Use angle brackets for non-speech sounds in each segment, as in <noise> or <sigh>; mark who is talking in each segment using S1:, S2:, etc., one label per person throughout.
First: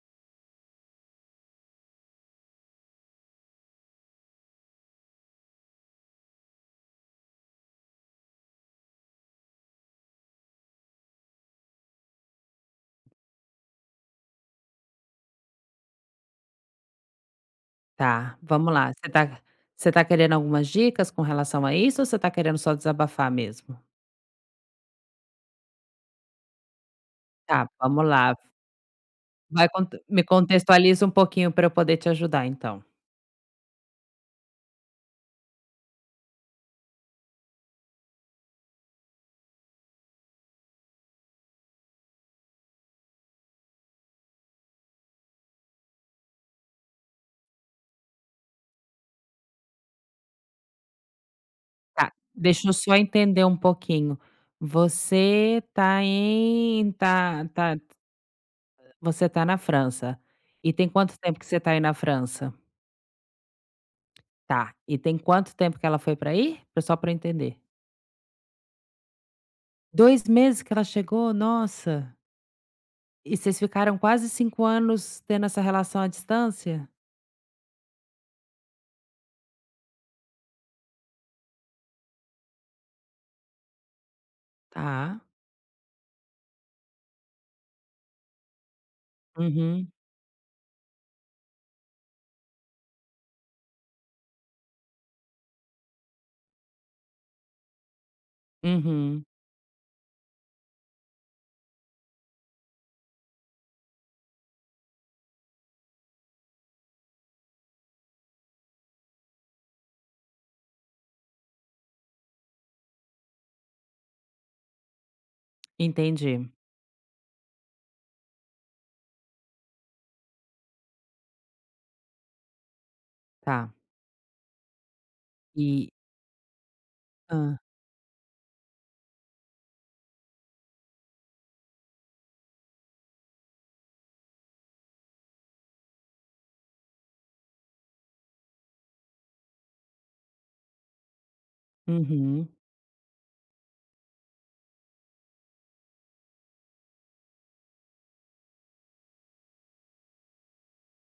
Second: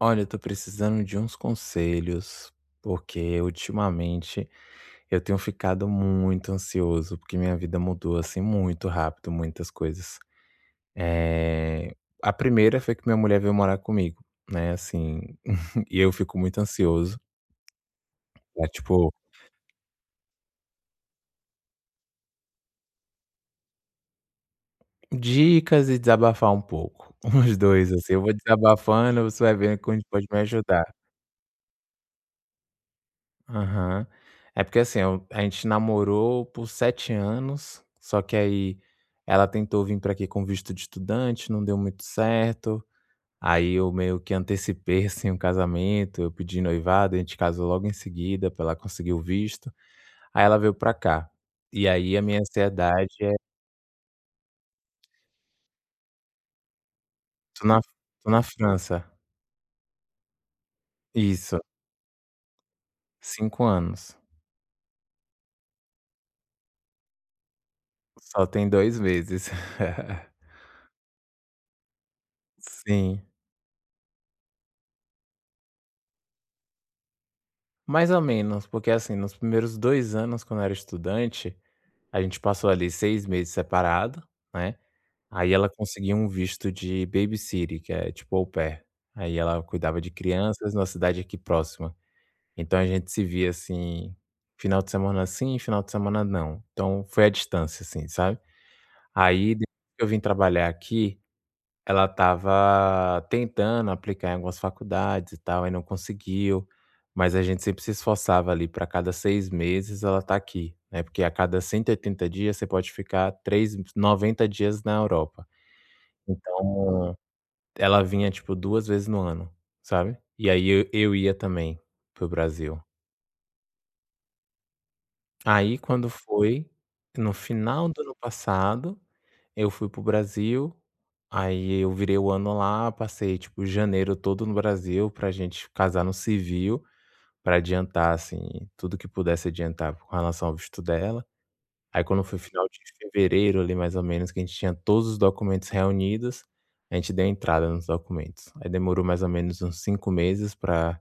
S1: Olha, eu tô precisando de uns conselhos, porque ultimamente eu tenho ficado muito ansioso, porque minha vida mudou assim muito rápido, muitas coisas. Eh, a primeira foi que minha mulher veio morar comigo, né? Assim, <laughs> e eu fico muito ansioso.
S2: Tá,
S1: É
S2: vamos lá. Você
S1: tipo,
S2: tá você tá querendo algumas dicas com relação a isso ou você tá querendo só desabafar mesmo?
S1: dicas e desabafar um pouco. <laughs> Os
S2: Tá,
S1: dois,
S2: vamos
S1: assim, eu vou
S2: lá.
S1: desabafando, você vai
S2: Vai
S1: vendo
S2: cont
S1: como a gente
S2: me
S1: pode me ajudar.
S2: contextualiza um pouquinho para eu poder te ajudar então.
S1: Aham. É porque assim, eu a gente namorou por 7 anos, só que aí ela tentou vir pra aqui com visto de estudante, não deu muito certo. Aí eu meio que antecipei, <laughs> assim, o casamento, eu pedi noivado, a gente casou logo em seguida pra ela conseguir o visto. Aí ela veio pra cá. E
S2: Tá,
S1: aí a minha
S2: deixa eu só
S1: ansiedade é
S2: entender um pouquinho. Você tá em tá
S1: tô
S2: tá
S1: na tô na França.
S2: você tá na França. E tem quanto tempo que
S1: Isso,
S2: você tá aí na França?
S1: 5 anos.
S2: Tá. E tem quanto tempo que ela foi para aí? Pra só para entender.
S1: Só tem 2 meses. <laughs>
S2: Dois meses que ela chegou? Nossa!
S1: Sim.
S2: E vocês ficaram quase 5 anos tendo essa relação à distância?
S1: Mais ou menos, porque assim, nos primeiros 2 anos, quando eu era estudante, a gente passou ali 6 meses separado, né,
S2: Tá.
S1: aí ela conseguiu um visto de babysitter, que é tipo au pair. Aí ela
S2: Uhum,
S1: cuidava de crianças numa cidade aqui próxima. Então a gente se via, assim, final de semana sim, final de semana não. Então foi à distância, assim, sabe.
S2: uhum.
S1: Aí depois que eu vim trabalhar aqui ela estava tentando aplicar em algumas faculdades e tal, aí não conseguiu, mas a gente sempre se esforçava ali para cada 6 meses ela tá aqui, né, porque a cada 180 dias você pode ficar 3 90 dias na Europa.
S2: Entendi.
S1: Então, ela vinha, tipo, 2 vezes no ano, sabe. E aí eu ia também pro Brasil.
S2: Tá.
S1: Aí
S2: E
S1: quando foi, no
S2: hã.
S1: final do ano passado eu fui pro Brasil, aí eu virei o ano lá, passei, tipo, janeiro todo no Brasil pra gente casar no civil, pra adiantar, assim, tudo que pudesse adiantar com relação ao visto dela. Aí quando foi
S2: Uhum.
S1: final de fevereiro ali, mais ou menos, que a gente tinha todos os documentos reunidos, a gente deu entrada nos documentos. Aí demorou mais ou menos uns 5 meses para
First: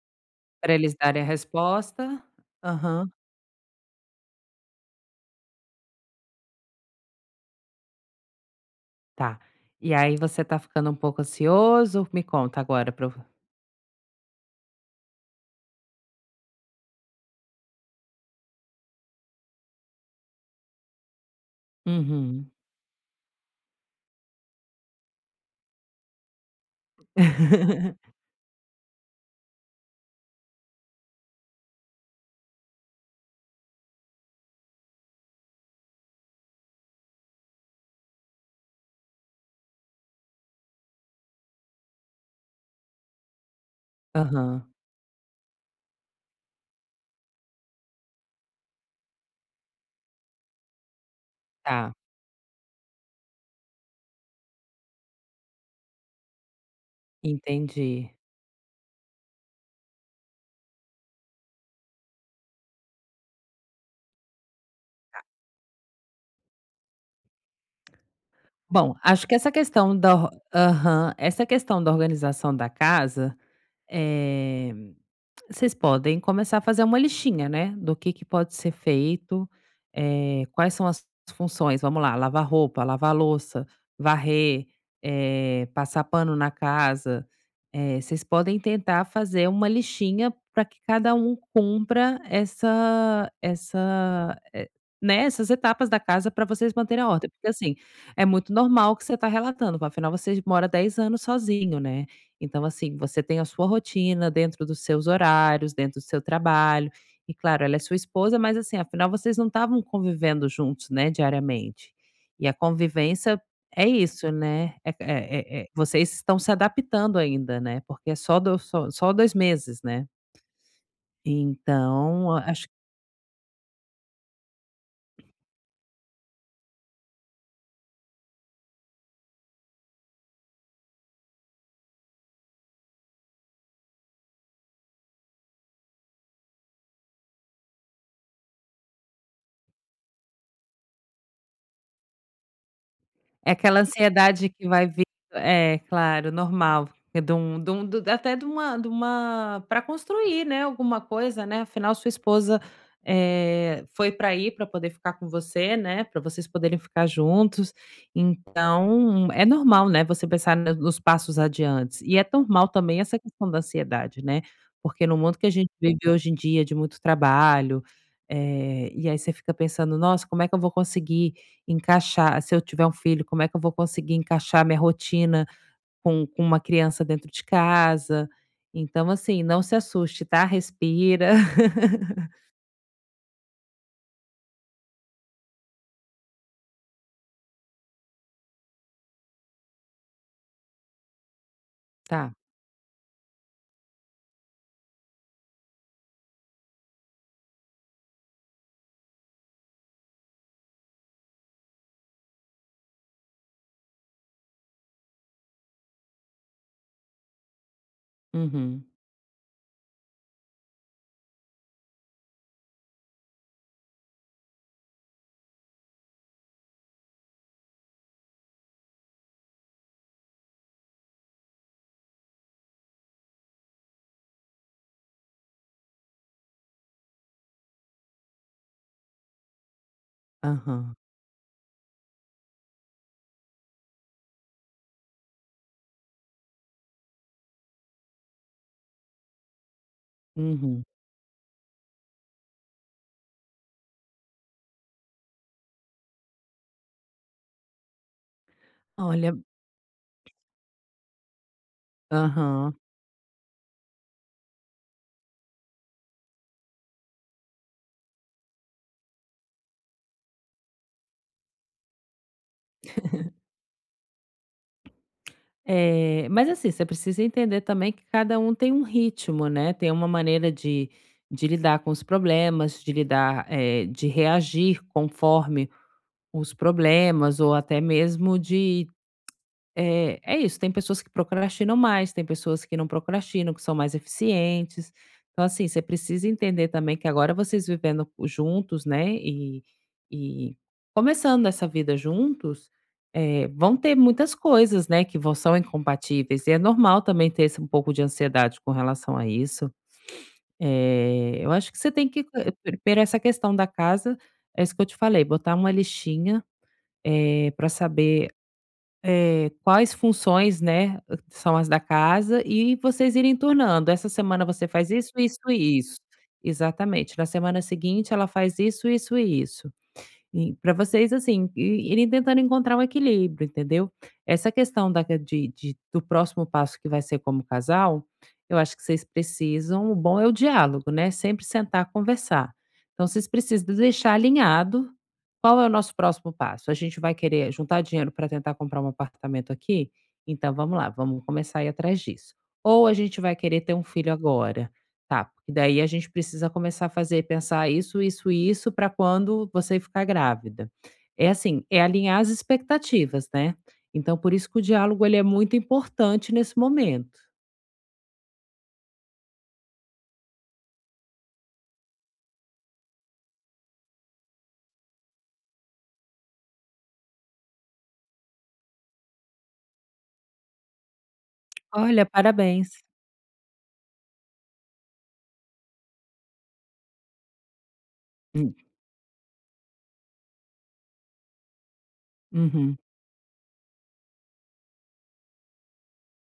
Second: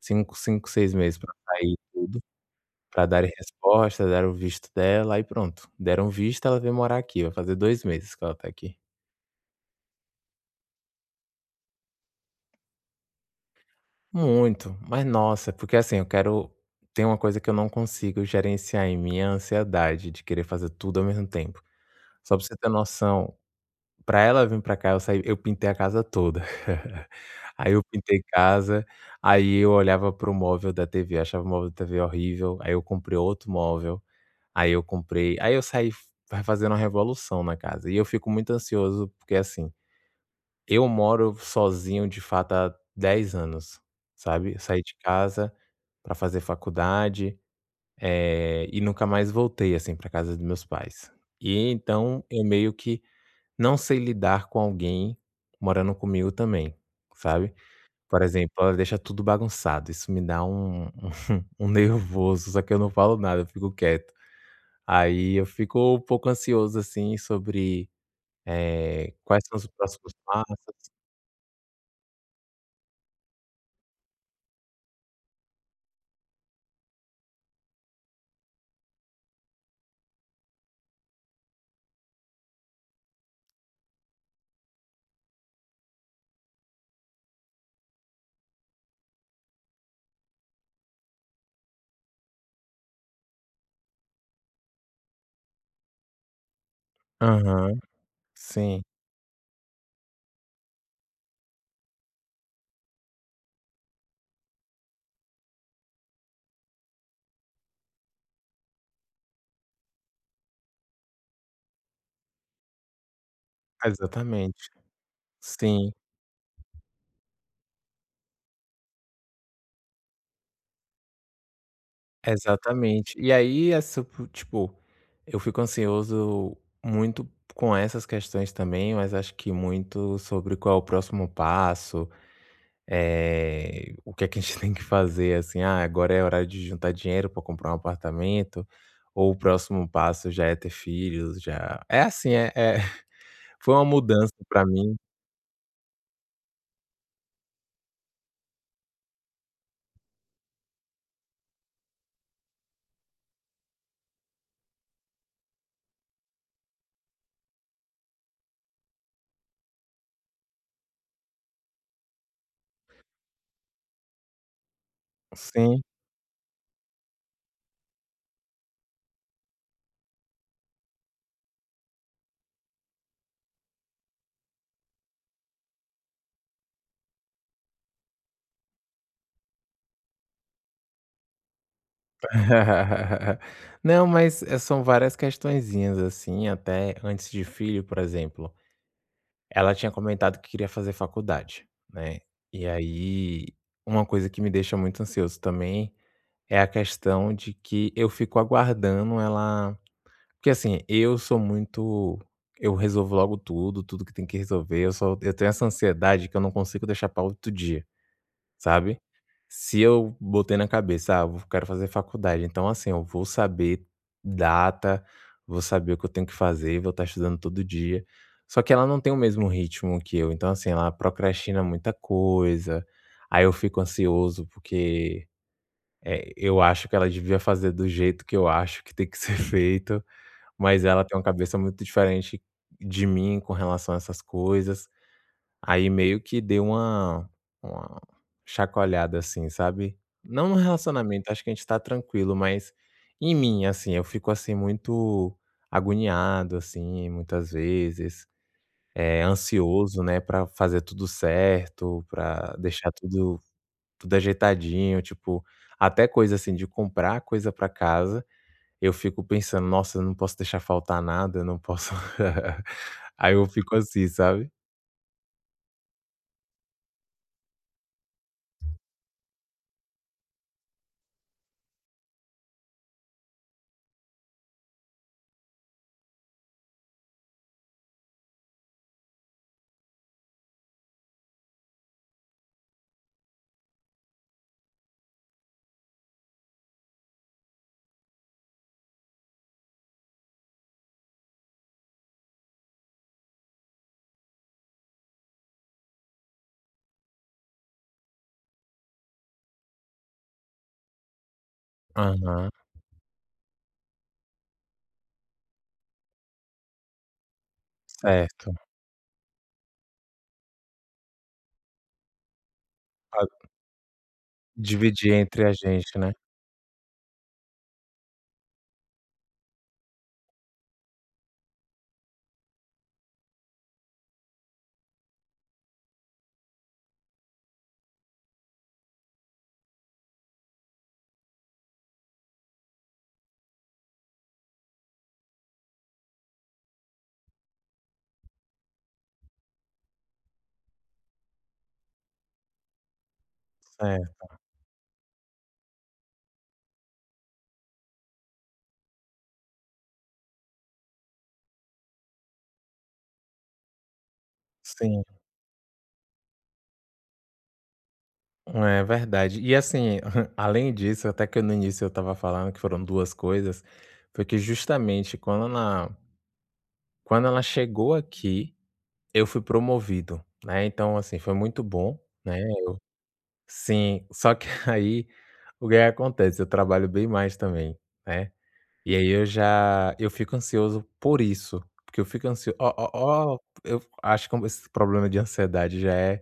S2: Pra
S1: 6
S2: eles
S1: meses
S2: darem a
S1: pra sair,
S2: resposta.
S1: pra
S2: Aham.
S1: darem resposta, deram o visto dela, aí pronto. Deram visto, ela veio morar aqui, vai fazer 2 meses que ela tá aqui.
S2: Tá. E aí você tá ficando um pouco ansioso? Me conta agora pra eu
S1: Muito, mas nossa, porque assim, eu quero tem uma coisa que eu não consigo gerenciar em mim, é a ansiedade de querer fazer tudo ao mesmo tempo. Só pra
S2: Uhum.
S1: você ter noção, pra ela vir pra cá, eu pintei a casa toda. <laughs> Aí eu
S2: <laughs>
S1: pintei casa, aí eu olhava para o móvel da TV, achava o móvel da TV horrível, aí eu comprei outro móvel, aí eu saí fa fazendo uma revolução na casa. E eu fico muito ansioso, porque assim, eu moro sozinho de fato há 10 anos, sabe. Eu
S2: Aham.
S1: saí de casa para fazer faculdade, e nunca mais voltei, assim, para casa dos meus pais. E
S2: Tá,
S1: então eu meio que não sei lidar com alguém morando comigo também, sabe.
S2: entendi.
S1: Por exemplo, ela deixa tudo bagunçado, isso me dá um <laughs> um nervoso, só que eu não falo nada, eu fico quieto. Aí eu fico um pouco ansioso, assim, sobre,
S2: Bom, acho que
S1: quais
S2: essa
S1: são os
S2: questão
S1: próximos
S2: da or
S1: passos.
S2: Aham. Essa questão da organização da casa, eh vocês podem começar a fazer uma listinha, né, do que pode ser feito, quais são as funções, vamos lá, lavar roupa, lavar louça, varrer, passar pano na casa, vocês podem tentar fazer uma listinha para que cada um cumpra essa, né, essas etapas da casa para vocês manterem a ordem, porque assim,
S1: Aham,
S2: é muito
S1: sim.
S2: normal o que você está relatando, afinal você mora 10 anos sozinho, né. Então, assim, você tem a sua rotina dentro dos seus horários, dentro do seu trabalho. E claro, ela é sua esposa, mas assim, afinal vocês não estavam convivendo juntos, né, diariamente. E a convivência é isso,
S1: Exatamente.
S2: né? É
S1: Sim,
S2: vocês estão se adaptando ainda, né? Porque é só do só 2 meses, né? Então, acho
S1: exatamente. E aí essa po tipo, eu fico ansioso muito com essas questões também, mas acho que muito sobre qual é o próximo passo, é o que é que a gente <laughs> tem que fazer, assim, "Ah, agora é hora de juntar dinheiro para comprar um apartamento", ou o próximo passo já é ter filhos, já é assim, <laughs>
S2: É
S1: foi
S2: aquela
S1: uma mudança
S2: ansiedade
S1: para
S2: que vai
S1: mim.
S2: vir é, claro, normal, é de um do até de uma para construir, né, alguma coisa, né, afinal sua esposa, foi para aí para poder ficar com você, né, para vocês poderem ficar juntos, então é normal, né, você pensar no nos passos adiantes. E é normal também essa questão da ansiedade, né, porque no mundo que a gente
S1: Sim.
S2: vive hoje em dia de muito trabalho, e aí você fica pensando: "Nossa, como é que eu vou conseguir encaixar se eu tiver um filho, como é que eu vou conseguir encaixar minha rotina com uma criança dentro de casa." Então, assim, não se assuste, tá, respira. <laughs>
S1: <laughs> Não, mas, são várias questõezinhas, assim, até antes de filho, por exemplo, ela tinha comentado que queria fazer faculdade, né.
S2: Tá.
S1: E aí, uma coisa que me deixa muito ansioso também é a questão de que eu fico aguardando ela porque, assim, eu sou muito eu resolvo logo tudo, tudo que tem que resolver, eu tenho essa ansiedade que eu não consigo deixar pra outro dia,
S2: Uhum.
S1: sabe. Se eu botei na cabeça: "Ah, eu quero fazer faculdade", então, assim, eu vou saber data, vou saber o que eu tenho que fazer, vou estar estudando todo dia. Só que ela não tem o mesmo ritmo que eu, então, assim, ela procrastina muita coisa, aí eu fico ansioso porque, eu acho que ela devia fazer do jeito que eu acho que tem que <laughs> ser feito, mas
S2: Aham.
S1: ela tem uma cabeça muito diferente de mim com relação a essas coisas. Aí meio que deu uma chacoalhada, assim, sabe. Não no
S2: Uhum.
S1: relacionamento, acho que a gente tá tranquilo, mas em mim, assim, eu fico, assim, muito agoniado, assim, muitas vezes,
S2: Olha,
S1: ansioso, né, pra fazer tudo certo, pra
S2: aham.
S1: deixar tudo ajeitadinho, tipo, até coisa, assim, de comprar coisa pra casa, eu fico pensando: "Nossa, eu não posso deixar faltar nada, eu não posso". <laughs> Aí eu fico assim, sabe.
S2: Mas assim, você precisa entender também que cada um tem um ritmo, né, tem uma maneira de lidar com os problemas, de lidar, de reagir conforme os problemas ou até mesmo de É, é isso, tem pessoas que procrastinam mais, tem pessoas que não procrastinam, que são mais eficientes. Então, assim, você precisa entender também que agora vocês vivendo juntos, né, e começando essa vida juntos, é, vão- ter muitas coisas, né, que são incompatíveis. E é normal também ter esse, um pouco de ansiedade com relação a isso. É, eu acho que você tem que,
S1: Aham,
S2: primeiro, essa questão da casa, é isso que eu te falei, botar uma listinha para saber
S1: certo.
S2: é, quais funções, né, são as da casa e vocês irem tornando. Essa semana você faz
S1: Dividir
S2: isso, isso
S1: entre a
S2: e isso.
S1: gente, né.
S2: Exatamente. Na semana seguinte ela faz isso, isso e isso para vocês, assim, i irem tentando encontrar um equilíbrio, entendeu. Essa questão da de do próximo passo que vai ser como casal, eu acho que vocês precisam o bom é o diálogo, né, sempre sentar, conversar. Então vocês precisam deixar alinhado qual é o nosso próximo passo. A gente vai querer juntar dinheiro para tentar comprar um apartamento aqui? Então vamos lá, vamos começar a ir atrás disso. Ou a gente vai querer ter um
S1: É,
S2: filho agora? Tá, porque daí a gente precisa começar a fazer pensar isso, isso e isso para quando você ficar grávida. É assim, é alinhar as expectativas, né. Então por isso que o
S1: sim,
S2: diálogo ele é muito importante nesse momento.
S1: é verdade. E assim, <laughs> além disso, até que no início eu estava falando que foram 2 coisas, foi que justamente quando ela chegou aqui, eu fui promovido, né, então assim, foi muito bom,
S2: Olha,
S1: né.
S2: parabéns.
S1: Sim, só que <laughs> aí, o que acontece, eu trabalho bem mais também, né,
S2: Hum,
S1: e aí eu fico ansioso por isso, porque eu fico ansio ó
S2: uhum.
S1: ó ó, eu acho que esse problema de ansiedade já é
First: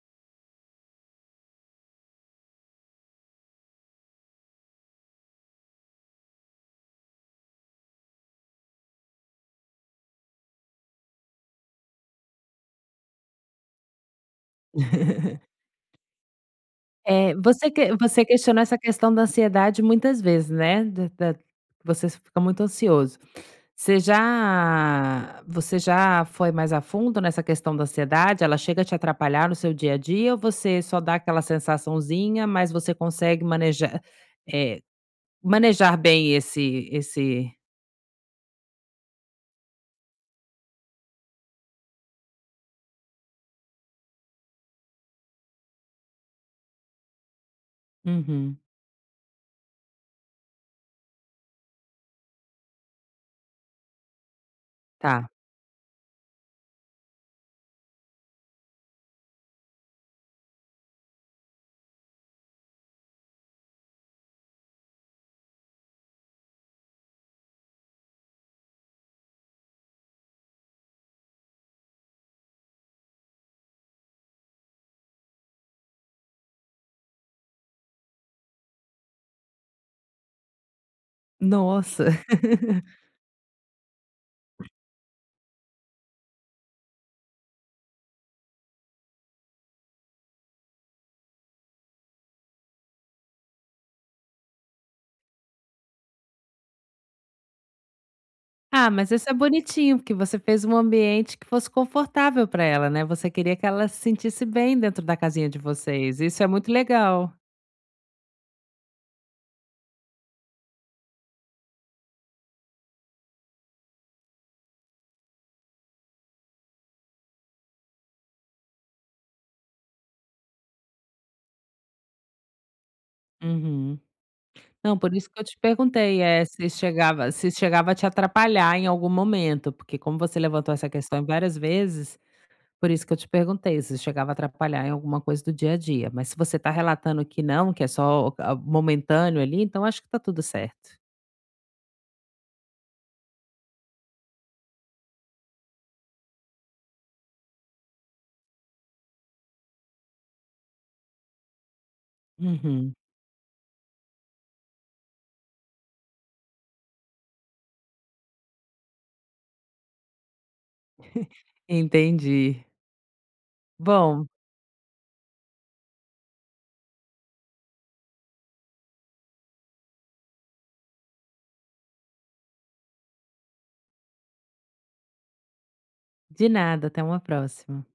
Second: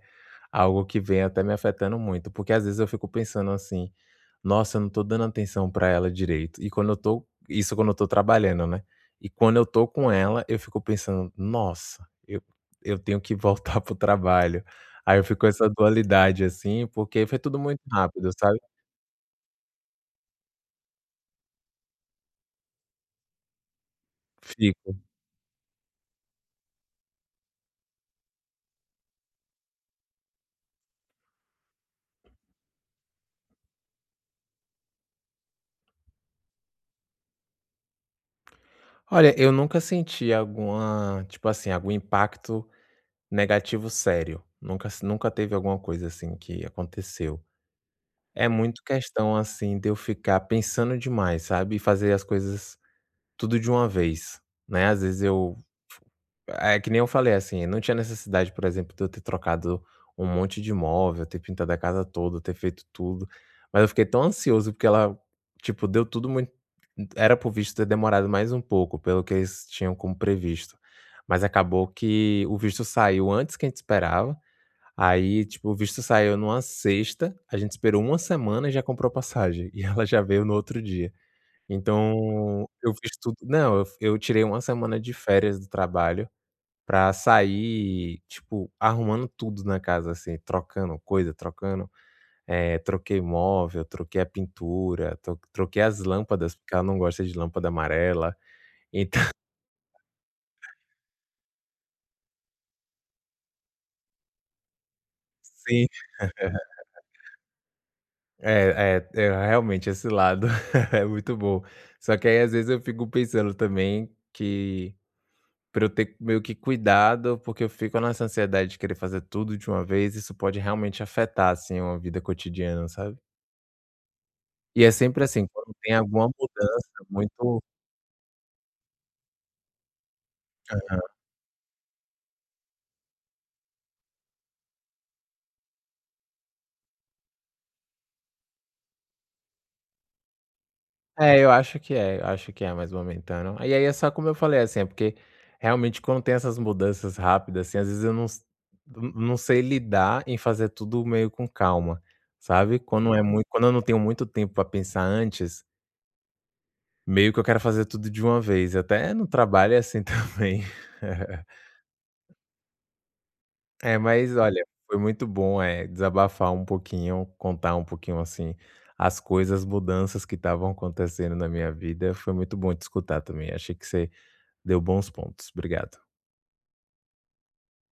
S1: algo que vem até me afetando muito, porque às vezes eu fico pensando assim: "Nossa, eu não tô dando atenção pra ela direito", quando eu tô trabalhando, né. E quando eu tô com ela, eu fico pensando: "Nossa, eu tenho que voltar <laughs> pro trabalho". Aí eu fico com essa dualidade, assim, porque
S2: Eh,
S1: foi tudo
S2: você
S1: muito
S2: que você
S1: rápido, sabe.
S2: questionou essa questão da ansiedade muitas vezes, né, da da você fica muito ansioso. Você
S1: Fico.
S2: já você já foi mais a fundo nessa questão da ansiedade? Ela chega a te atrapalhar no seu dia a dia ou você só dá aquela sensaçãozinha, mas você consegue manejar, eh, manejar bem esse
S1: Olha, eu nunca senti alguma tipo assim, algum impacto negativo sério. Nunca teve alguma coisa assim que aconteceu. É
S2: uhum,
S1: muito questão, assim, de eu ficar pensando demais, sabe, e fazer as coisas tudo de uma vez, né. Às vezes
S2: tá.
S1: eu é que nem eu falei, assim, não tinha necessidade, por exemplo, de eu ter trocado um monte de móvel, ter pintado a casa toda, ter feito tudo, mas eu fiquei tão ansioso porque ela, tipo, deu tudo muito era por visto ter demorado mais um pouco, pelo que eles tinham como previsto, mas acabou que o visto saiu antes que a gente esperava. Aí, tipo, o visto saiu numa sexta, a gente esperou uma semana e já comprou passagem, <laughs> e ela já veio no outro dia.
S2: Nossa. <laughs>
S1: Então, eu fiz tudo não, eu tirei uma semana de férias do trabalho pra sair, tipo, arrumando tudo na casa, assim, trocando coisa, trocando, eh, troquei móvel, troquei a pintura, troquei as lâmpadas, porque ela não gosta de lâmpada amarela,
S2: Ah, mas
S1: então
S2: isso é bonitinho, porque você fez um ambiente que fosse confortável para ela, né, você queria que ela se sentisse bem dentro da
S1: <laughs>
S2: casinha de
S1: sim.
S2: vocês, isso é muito legal.
S1: É realmente esse lado <laughs> é muito bom. Só que aí às vezes eu fico pensando também que para eu ter meio que cuidado, porque eu fico nessa ansiedade de querer fazer tudo de uma vez, isso pode realmente afetar assim uma vida cotidiana, sabe?
S2: Uhum.
S1: E é
S2: Não, por
S1: sempre
S2: isso que eu
S1: assim,
S2: te
S1: quando tem
S2: perguntei,
S1: alguma
S2: se
S1: mudança
S2: chegava se
S1: muito.
S2: chegava a te atrapalhar em algum momento, porque como você levantou essa questão várias vezes, por isso que eu te perguntei se chegava a atrapalhar em alguma coisa do dia a dia, mas se você está relatando que não, que é só a momentâneo ali, então acho que está tudo certo.
S1: Eu acho que é mais momentâneo. E aí é só como eu falei, assim, é porque realmente quando tem essas mudanças rápidas, assim, às vezes eu não, s- n- não sei lidar em fazer tudo meio com calma, sabe?
S2: Uhum,
S1: Quando é muito, quando eu não tenho muito tempo para pensar antes, meio que eu quero fazer tudo de uma vez. Até no trabalho é assim <laughs> também. <laughs>
S2: entendi.
S1: É,
S2: Bom,
S1: mas olha, foi muito bom, é, desabafar um pouquinho, contar um pouquinho assim as coisas, as mudanças que estavam acontecendo na minha vida. Foi muito bom te escutar também. Achei que você deu bons pontos. Obrigado.
S2: de nada, até uma próxima.